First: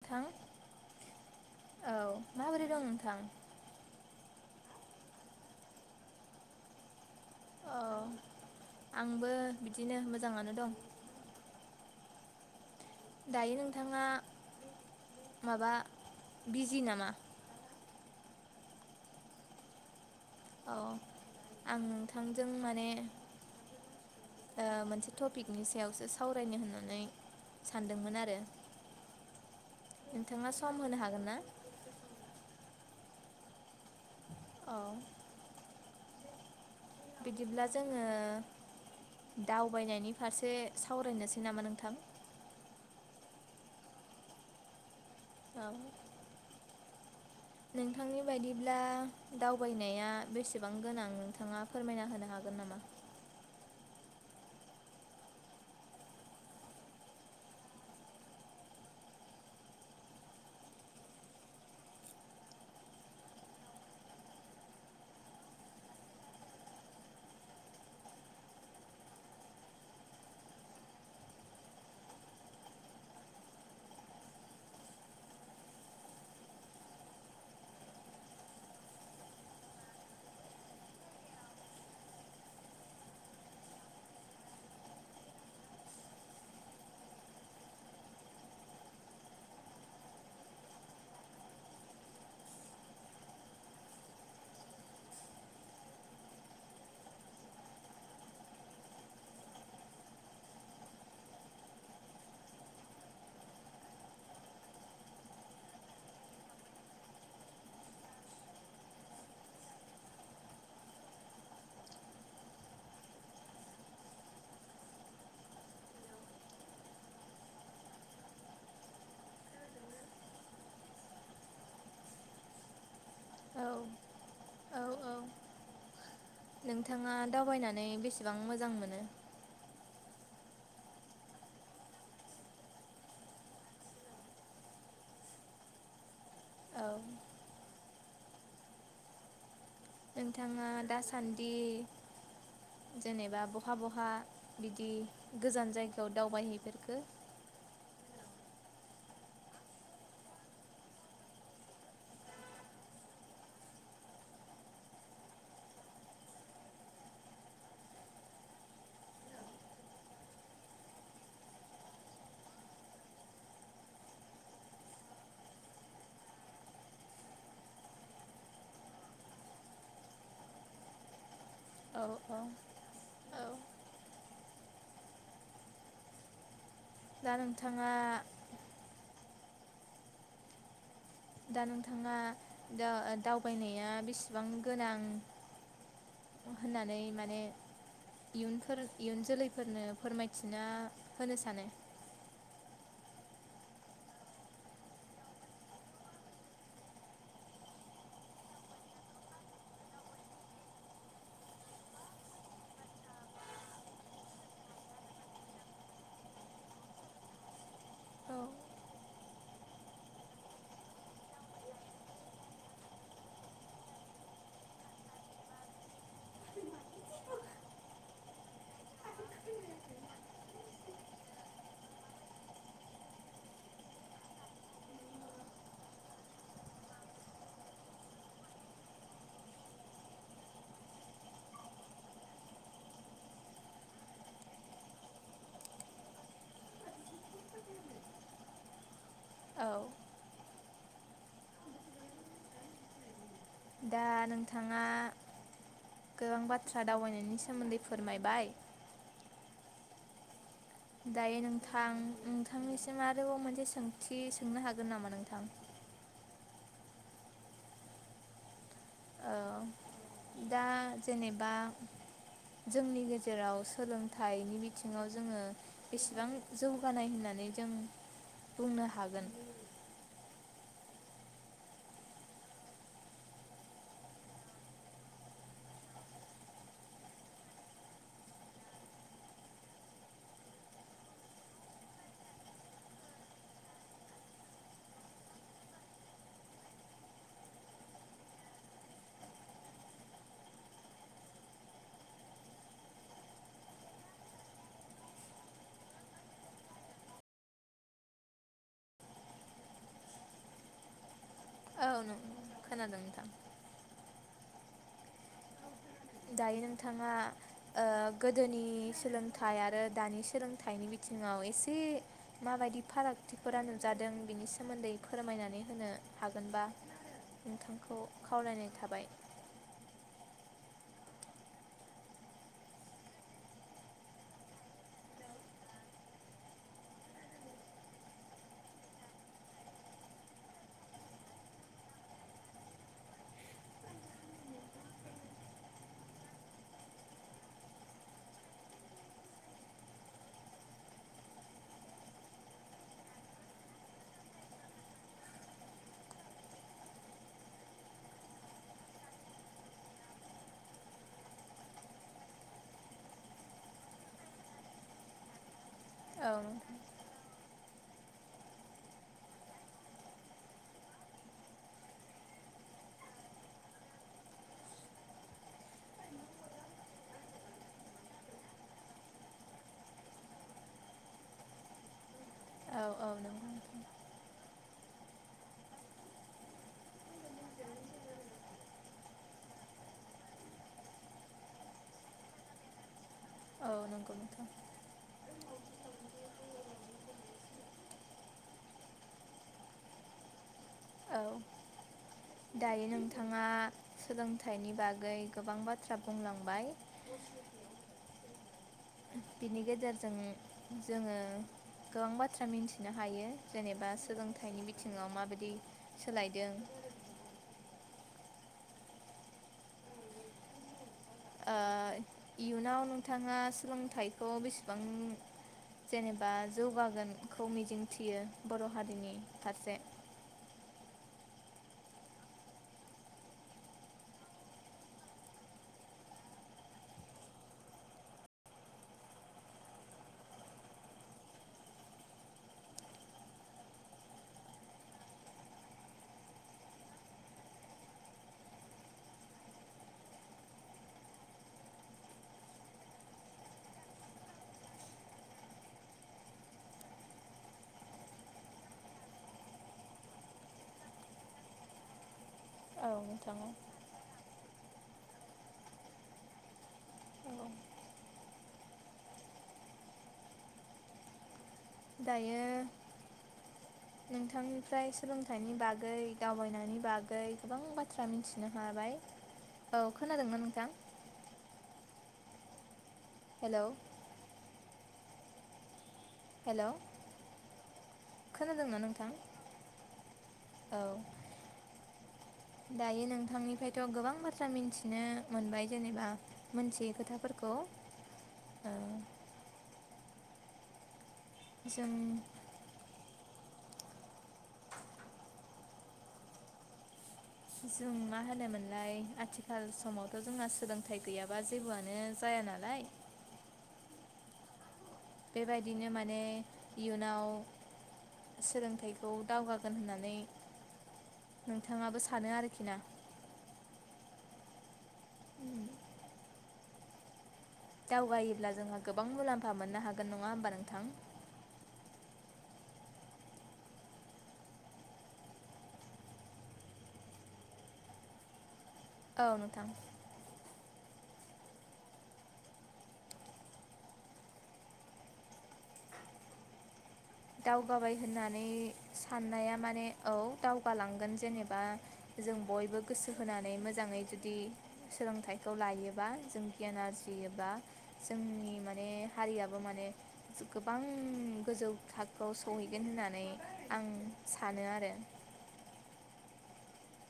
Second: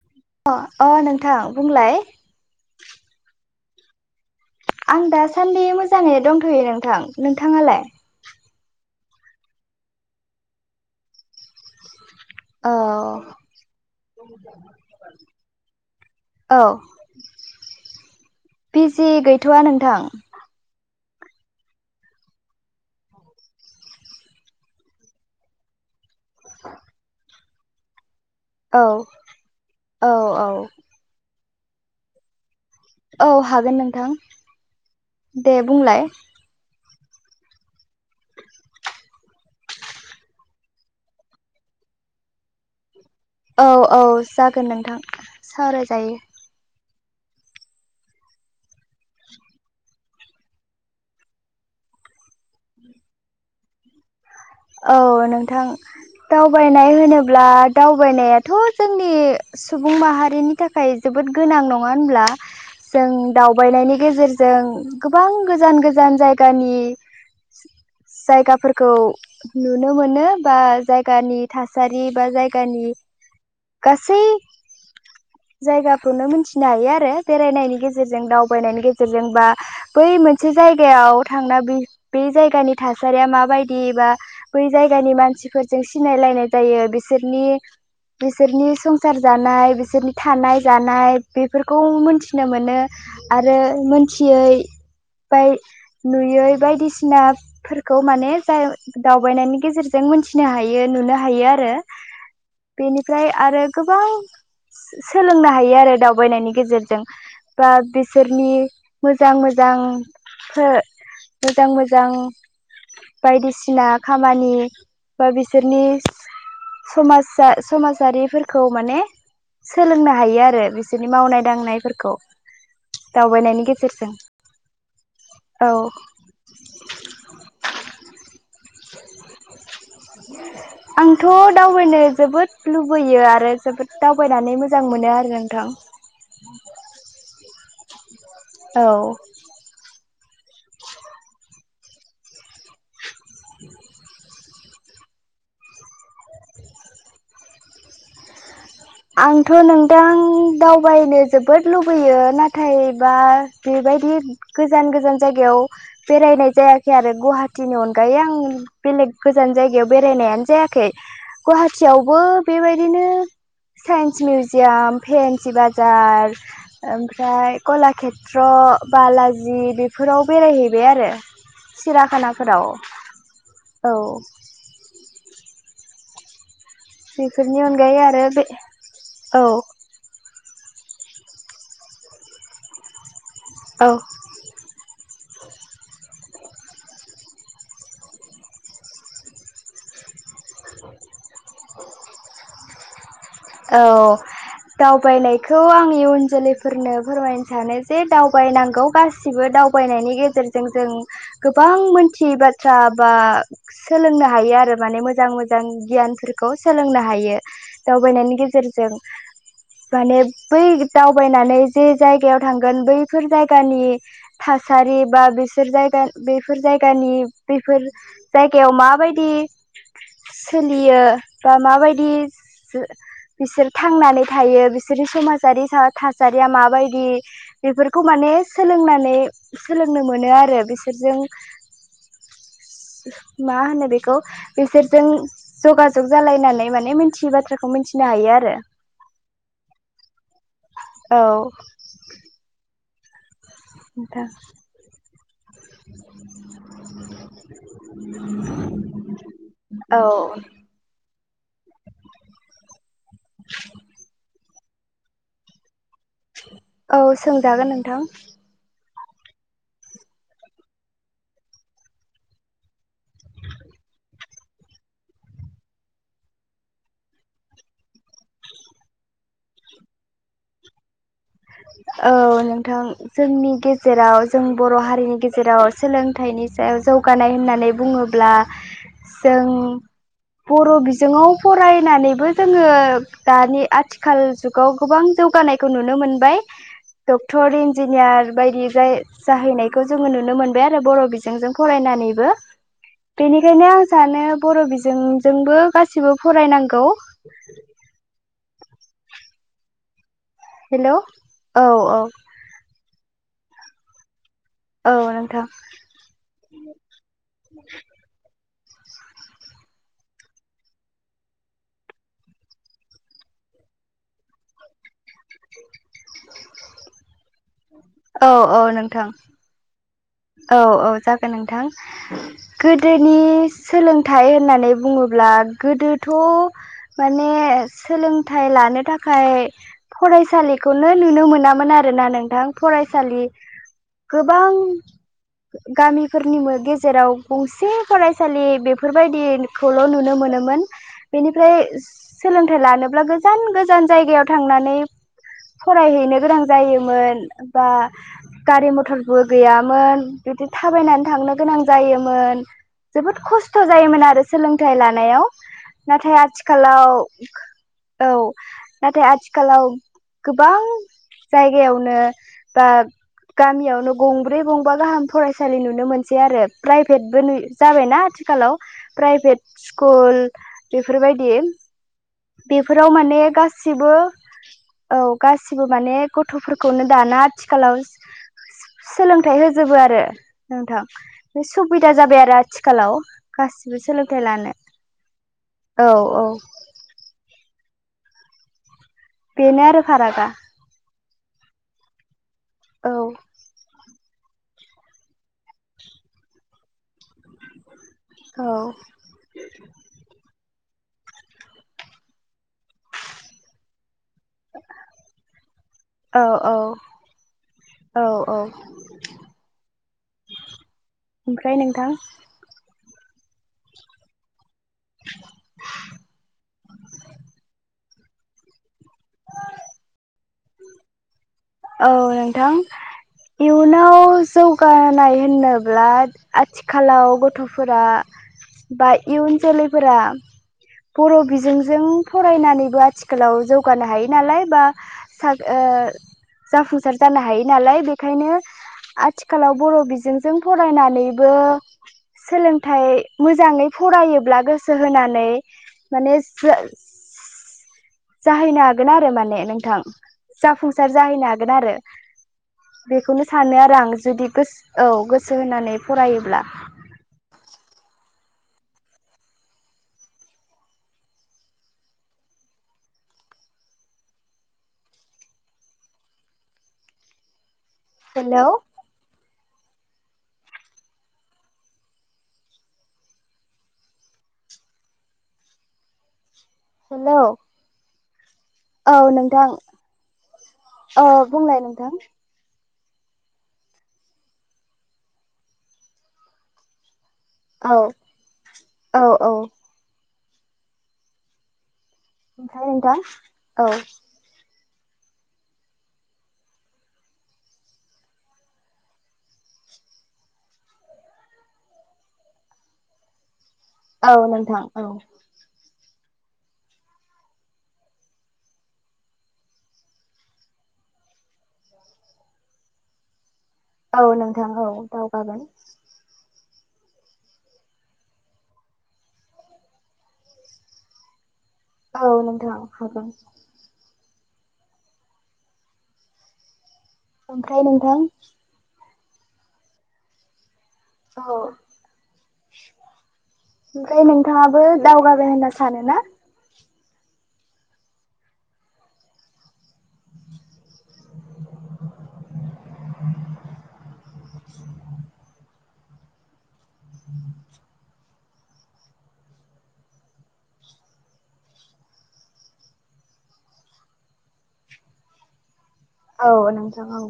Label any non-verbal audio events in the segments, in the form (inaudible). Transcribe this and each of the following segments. नोंथां अ अ नोंथां औ बुंलाय। माबोरै दं नोंथां? आं दासान्दि मोजाङै दंथ'यो नोंथां। औ नोंथाङालाय आंबो बिदिनो मोजाङानो दं। अ दायो नोंथाङा माबा औ। बिजि नामा बिजि गैथ'वा नोंथां? अ आं नोंथांजों माने ओ मोनसे टपिकनि सायावसो सावरायनो होननानै सानदोंमोन आरो। औ औ औ नोंथाङा सम होनो हागोन ना? औ हागोन नोंथां। औ। दे बुंलाय बिदिब्ला जोङो दावबायनायनि फारसे सावरायनोसै नामा नोंथां? औ औ जागोन नोंथां। ओ सावरायजायो (inaudible) नोंथांनि बायदिब्ला दावबायनाया बेसेबां गोनां नोंथाङा फोरमायना होनो हागोन नामा? औ नोंथां। दावबायनाय होनोब्ला दावबायनायाथ' जोंनि सुबुं माहारिनि थाखाय जोबोद गोनां नङा होनब्ला? जों दावबायनायनि गेजेरजों गोबां गोजान गोजान जायगानि जायगाफोरखौ नुनो मोनो बा जायगानि थासारि बा जायगानि गासै जायगाखौनो मिथिनो हायो आरो बेरायनायनि गेजेरजों दावबायनायनि गेजेरजों बा बै मोनसे जायगायाव थांना बे जायगानि थासारिया माबायदि बा बै जायगानि मानसिफोरजों सिनायलायनाय जायो बिसोरनि बिसोरनि संसार जानाय बिसोरनि थानाय जानाय बेफोरखौ मोनथिनो मोनो। आरो मोनथियै बाय नुयै बायदिसिनाफोरखौ माने जाय दावबायनायनि गेजेरजों मोनथिनो हायो नुनो हायो आरो। बेनिफ्राय आरो गोबां सोलोंनो हायो आरो दावबायनायनि गेजेरजों। बा बिसोरनि मोजां मोजां सो मोजां मोजां बायदिसि ब्ला खामानि बा बिसोरनि समाजा समाजारिफोरखौ माने सोलोंनो हायो आरो बिसोरनि मावनाय दांनायफोरखौ। औ दावबायनायनि गेजेरजों औ औ औ। नोंथाङा दावबायनानै बेसेबां मोजां मोनो? आंथ' दावबायनो जोबोद लुबैयो आरो जोबोद दावबायनानै मोजां मोनो आरो नोंथां। औ औ नोंथाङा दासान्दि जेनेबा बहा बहा बिदि गोजान जायगायाव दावबायहैफोरखो? आंथ' नोंदां दावबायनो जोबोद लुबैयो नाथाय बा बेबायदि गोजान गोजान जायगायाव बेरायनाय जायाखै आरो गुवाहाटिनि अनगायै आं बेलेग गोजान जायगायाव बेरायनायानो जायाखै गुवाहाटियावबो बेबायदिनो साइन्स मिउजियाम फेन्सि बाजार ओमफ्राय कलाक्षेत्र बालाजि बेफोराव बेरायहैबाय आरो। औ औ सिराखानाफोराव औ औ। दा बेफोरनि नोंथाङा अनगायै आरो बे औ। दा नोंथाङा दा औ दावबायनाया बेसेबां गोनां होननानै माने इयुनफोर इयुन जोलैफोरनो फोरमाय थिना होनो सानो? औ दावबायनायखौ आं इयुन जोलैफोरनो फोरमायनो सानो जे दावबायनांगौ गास सिबो दावबायनायनि गेजेरजों जों गोबां मोनथियै बाथ्रा बा सोलोंनो हायो आरो माने मोजां मोजां गियानफोरखौ सोलोंनो हायो औ दावबायनायनि गेजेरजों। माने बै दावबायनानै जे जायगायाव थांगोन बैफोर जायगानि थासारि बा बेसोर जायगा बेफोर जायगानि बेफोर जायगायाव माबायदि सोलियो बा माबायदि बिसोर थांनानै थायो बिसोरनि समाजारि था थासारिया माबायदि बेफोरखौ माने सोलोंनानै सोलोंनो मोनो आरो बिसोरजों मा होनो बेखौ बिसोरजों जगाजग जालायनानै माने मिथियै बाथ्राखौ मोन हायो आरो औ औ दा नोंथां नोंथाङा गोबां बाथ्रा दावबायनायनि सोमोन्दै फोरमायबाय औ दायो नोंथां नोंथांनिसिम आरोबाव मोनसे सोंथि सोंनो हागोन नामा नोंथां? औ सोंजागोन नोंथां। औ दा जेनेबा जोंनि गेजेराव सोलों थाइनि बिथिङाव जोङो बेसेबां जौगानाय होननानै जों बुंनो हागोन औ नोंथां। जोंनि गेजेराव जों बर' हारिनि गेजेराव सोलोंथाइनि सायाव जौगानाय होननानै बुङो ब्ला जों बर बिजोङाव फरायनानै बो‌ जोङो दानि आथिखाल जुगाव गोबां जौगानायखौ नुनो मोनबाय डक्टर इन्जिनियार बायदि जाय जाहैनायखौ जोङो नुनो मोनबाय आरो बर' बिजोंजों फरायनानैबो बेनिखायनो आं सानो बर' बिजोंजोंबो गासिबो फरायनांगौ हेलौ औ नं खोनादों नोंथां औ नोंथां दायो नोंथाङा ओ गोदोनि सोलोंथाइ आरो दानि सोलोंथाइनि बिथिङाव एसे माबायदि फारागथिफोरा नुजादों बेनि सोमोन्दै फोरमायनानै होनो हागोनबा नोंथांखौ औ औ खावलायनाय थाबाय नोंथां औ औ जागोन नोंथां गोदोनि सोलोंथाइ होननानै बुङोब्ला गोदोथ' माने सोलोंथाइ लानो थाखाय फरायसालिखौनो नुनो मोनामोन आरोना नोंथां फरायसालि गोबां गामिफोरनि मो गेजेराव गंसे फरायसालि बेफोरबायदिखौल' नुनो मोनोमोन बेनिफ्राय सोलोंथाइ लानोब्ला गोजान गोजान जायगायाव थांनानै फरायहैनो गोनां जायोमोन बा गारि मथरबो गैयामोन बिदि थाबायनानै थांनो गोनां जायोमोन जोबोद खस्थ' जायोमोन आरो सोलोंथाइ लानायाव नाथाय औ आथिखालाव औ नाथाय आथिखालाव गोबां जायगायावनो बा गामियावनो गंब्रै गंबा गाहाम फरायसालि नुनो मोनसै आरो प्राइभेटबो नु जाबायना आथिखालाव प्राइभेट स्कुल बेफोरबायदि औ बेफोराव औ माने नंगौ नोंथां गासिबो औ गासिबो माने गथ'फोरखौनो दाना आथिखालाव सोलोंथाइ होजोबो आरो नोंथां बे सुबिदा जाबाय आरो आथिखालाव औ गासिबो नंगौ सोलोंथाइ नोंथां लानो औ-औ बेनो आरो फारागा औ दायो औ नोंथाङा सोलोंथाइनि बागै गोबां बाथ्रा बुंलांबाय (unintelligible) औ बिनि गेजेरजों जोङो गोबां बाथ्रा मिन्थिनो हायो जेनेबा सोलोंथाइनि बिथिङाव माबायदि सोलायदों औ-औ ओ इयुनाव नोंथाङा सोलोंथाइखौ बेसे बां जेनेबा जौगागोनखौ मिजिं थियो बर' हारिनि फारसे औ नोंथां इयुनाव जौगानाय होननोब्ला आथिखालाव गथ'फोरा बा इयुन जोलैफोरा बर' बिजोंजों फरायनानैबो आथिखालाव जौगानो हायो नालाय बा साग ओ जाफुंसार जानो हायो नालाय बेखायनो आथिखालाव बर' बिजोंजों फरायनानैबो सोलोंथाइ मोजाङै फरायोब्ला गोसो होनानै माने जो जाहैनो हागोन आरो माने नोंथां जाफुंसार जाहैनो हागोन आरो औ बेखौनो नोंथां सानो आरो आं जुदि गोसो औ गोसो होनानै फरायोब्ला औ दायो नोंथांनिफ्राय सोलोंथाइनि बागै दावबायनायनि बागै गोबां बाथ्रा बाथ्रा हेलौ मिथिनो हाबाय औ खोनादोंमोन नोंथां हेल' हेल' हेलौ खोनादोंना नोंथां औ बुंलाय नोंथां दायो नोंथांनिफ्रायथ' गोबां बाथ्रा मिन्थिनो मोनबाय जेनेबा मोनथियै खोथाफोरखौ औ औ औ जों ओमफ्राय नोंथां औ जों मा होनोमोनलाय आथिखाल समावथ' जोंना सोलोंथाइ गैयाबा जेबोआनो सायानाल औ नोंथां औ बेबायदिनो माने इयुनाव सोलोंथाइखौ दावगागोन होननानै नोंथाङाबो सानो आरोखि ना औ नोंथां औ दावगागोन दावगायोब्ला जोंहा गोबां मुलाम्फा मोननो हागोन नङा होमबा नोंथां औ नोंथां हाग ओमफ्राय नोंथां औ नोंथां औ ओमफ्राय नोंथाङाबो दावगाबाय होनना सानो ना दावगाबाय होननानै साननाया माने औ दावगालांगोन जेनेबा जों बयबो गोसो होनानै मोजाङै जुदि जुदि सोलोंथाइखौ लायोबा जों गियान आरजियोबा जोंनि माने हारियाबो माने गोबां गोजौ थाखो खौ सहैगोन होननानै आं सानो आरो औ नोंथां औ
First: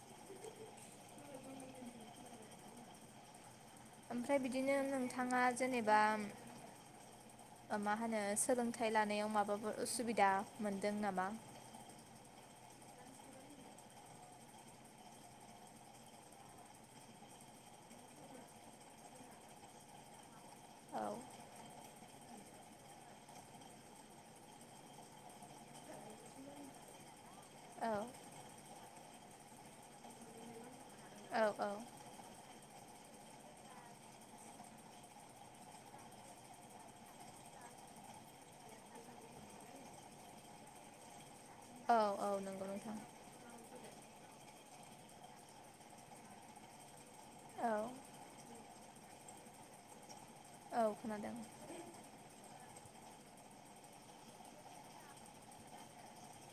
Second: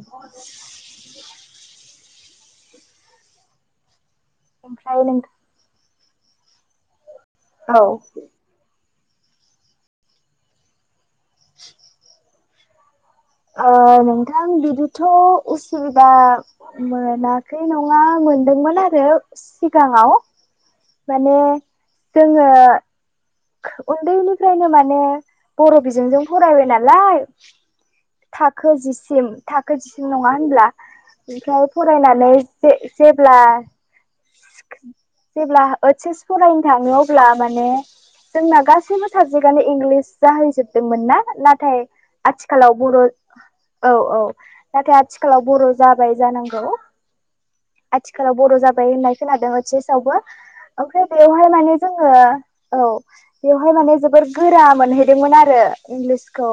ओमफ्राय बिदिनो ओमफ्राय नोंथाङा नोंथां जेनेबा औ मा होनो सोलों सोलोंथाइ लानायाव माबाफोर उसुबिदा मोनदों नामा नोंथां बिदिथ' उसुबिदा मोनाखै नङा मोनदोंमोन आरो सिगाङाव माने जोङो उन्दैनिफ्रायनो माने बर' बिजोंजों फरायबाय नालाय औ थाखो जिसिम थाखो जिसिम नङा होनब्ला औ औ मफ्राय फरायनाय नै सेपला जेब्ला ओ एस फरायनो थाङो अब्ला माने जोंना गासैबो साबजेक्टआनो इंलिस जाहैजोबदोंमोननाा नाथाय औ औ नंगौ आथिखालाव नोंथां बर' औ औ नाथाय आथिखालाव बर' जाबाय जानांगौ औ आथिखालाव बर' जाबाय होननाय खोनादों ह चसवबो औ ओमफ्राय खोनादों बेवहाय माने जोङो औ बेवहाय माने जोबोर गोरा मोनहैदोंमोन आरो इंलिसखौ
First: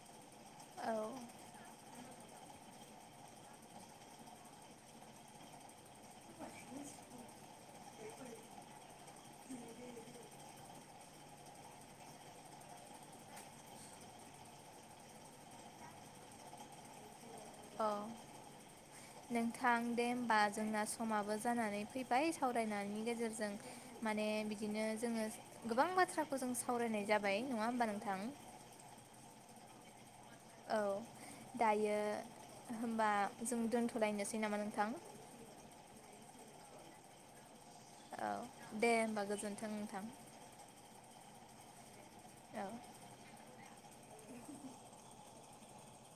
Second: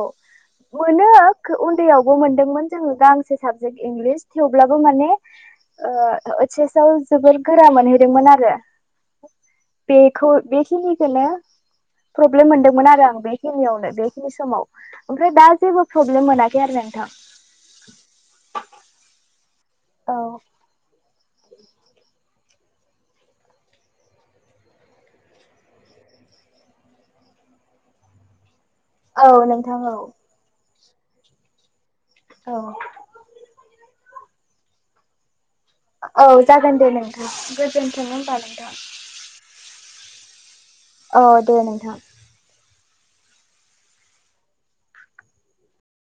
औ मोनो उन्दैयावबो मोनदोंमोन जोङो गांसे साबजेक्ट इंलिस थेवब्लाबो माने तच एसव जोबोर गोरा मोनहैदोंमोन आरो बेखौ बेखेनिखोनो प्रब्लेम मोनदोंमोन आरो आं बेखिनिवानो बेखिनि समाव ओमफ्राय दा जेबो प्रब्लेम मोनाखै आरो नोंथां औ नोंथां दे औ होमबा जोंना समाबो जानानै फैबाय दायो सावरायनायनि गेजेरजों माने बिदिनो जोङो गोबां बाथ्राखौ जों सावरायनाय जाबाय नङा होमबा नोंथां औ नोंथां औ औ दायो औ होमबा जों दोन्थ'लायनोसै नामा नोंथां औ जागोन दे नोंथां गोजोन औ दे होमबा गोजोन्थों नोंथां औ दे नोंथां औ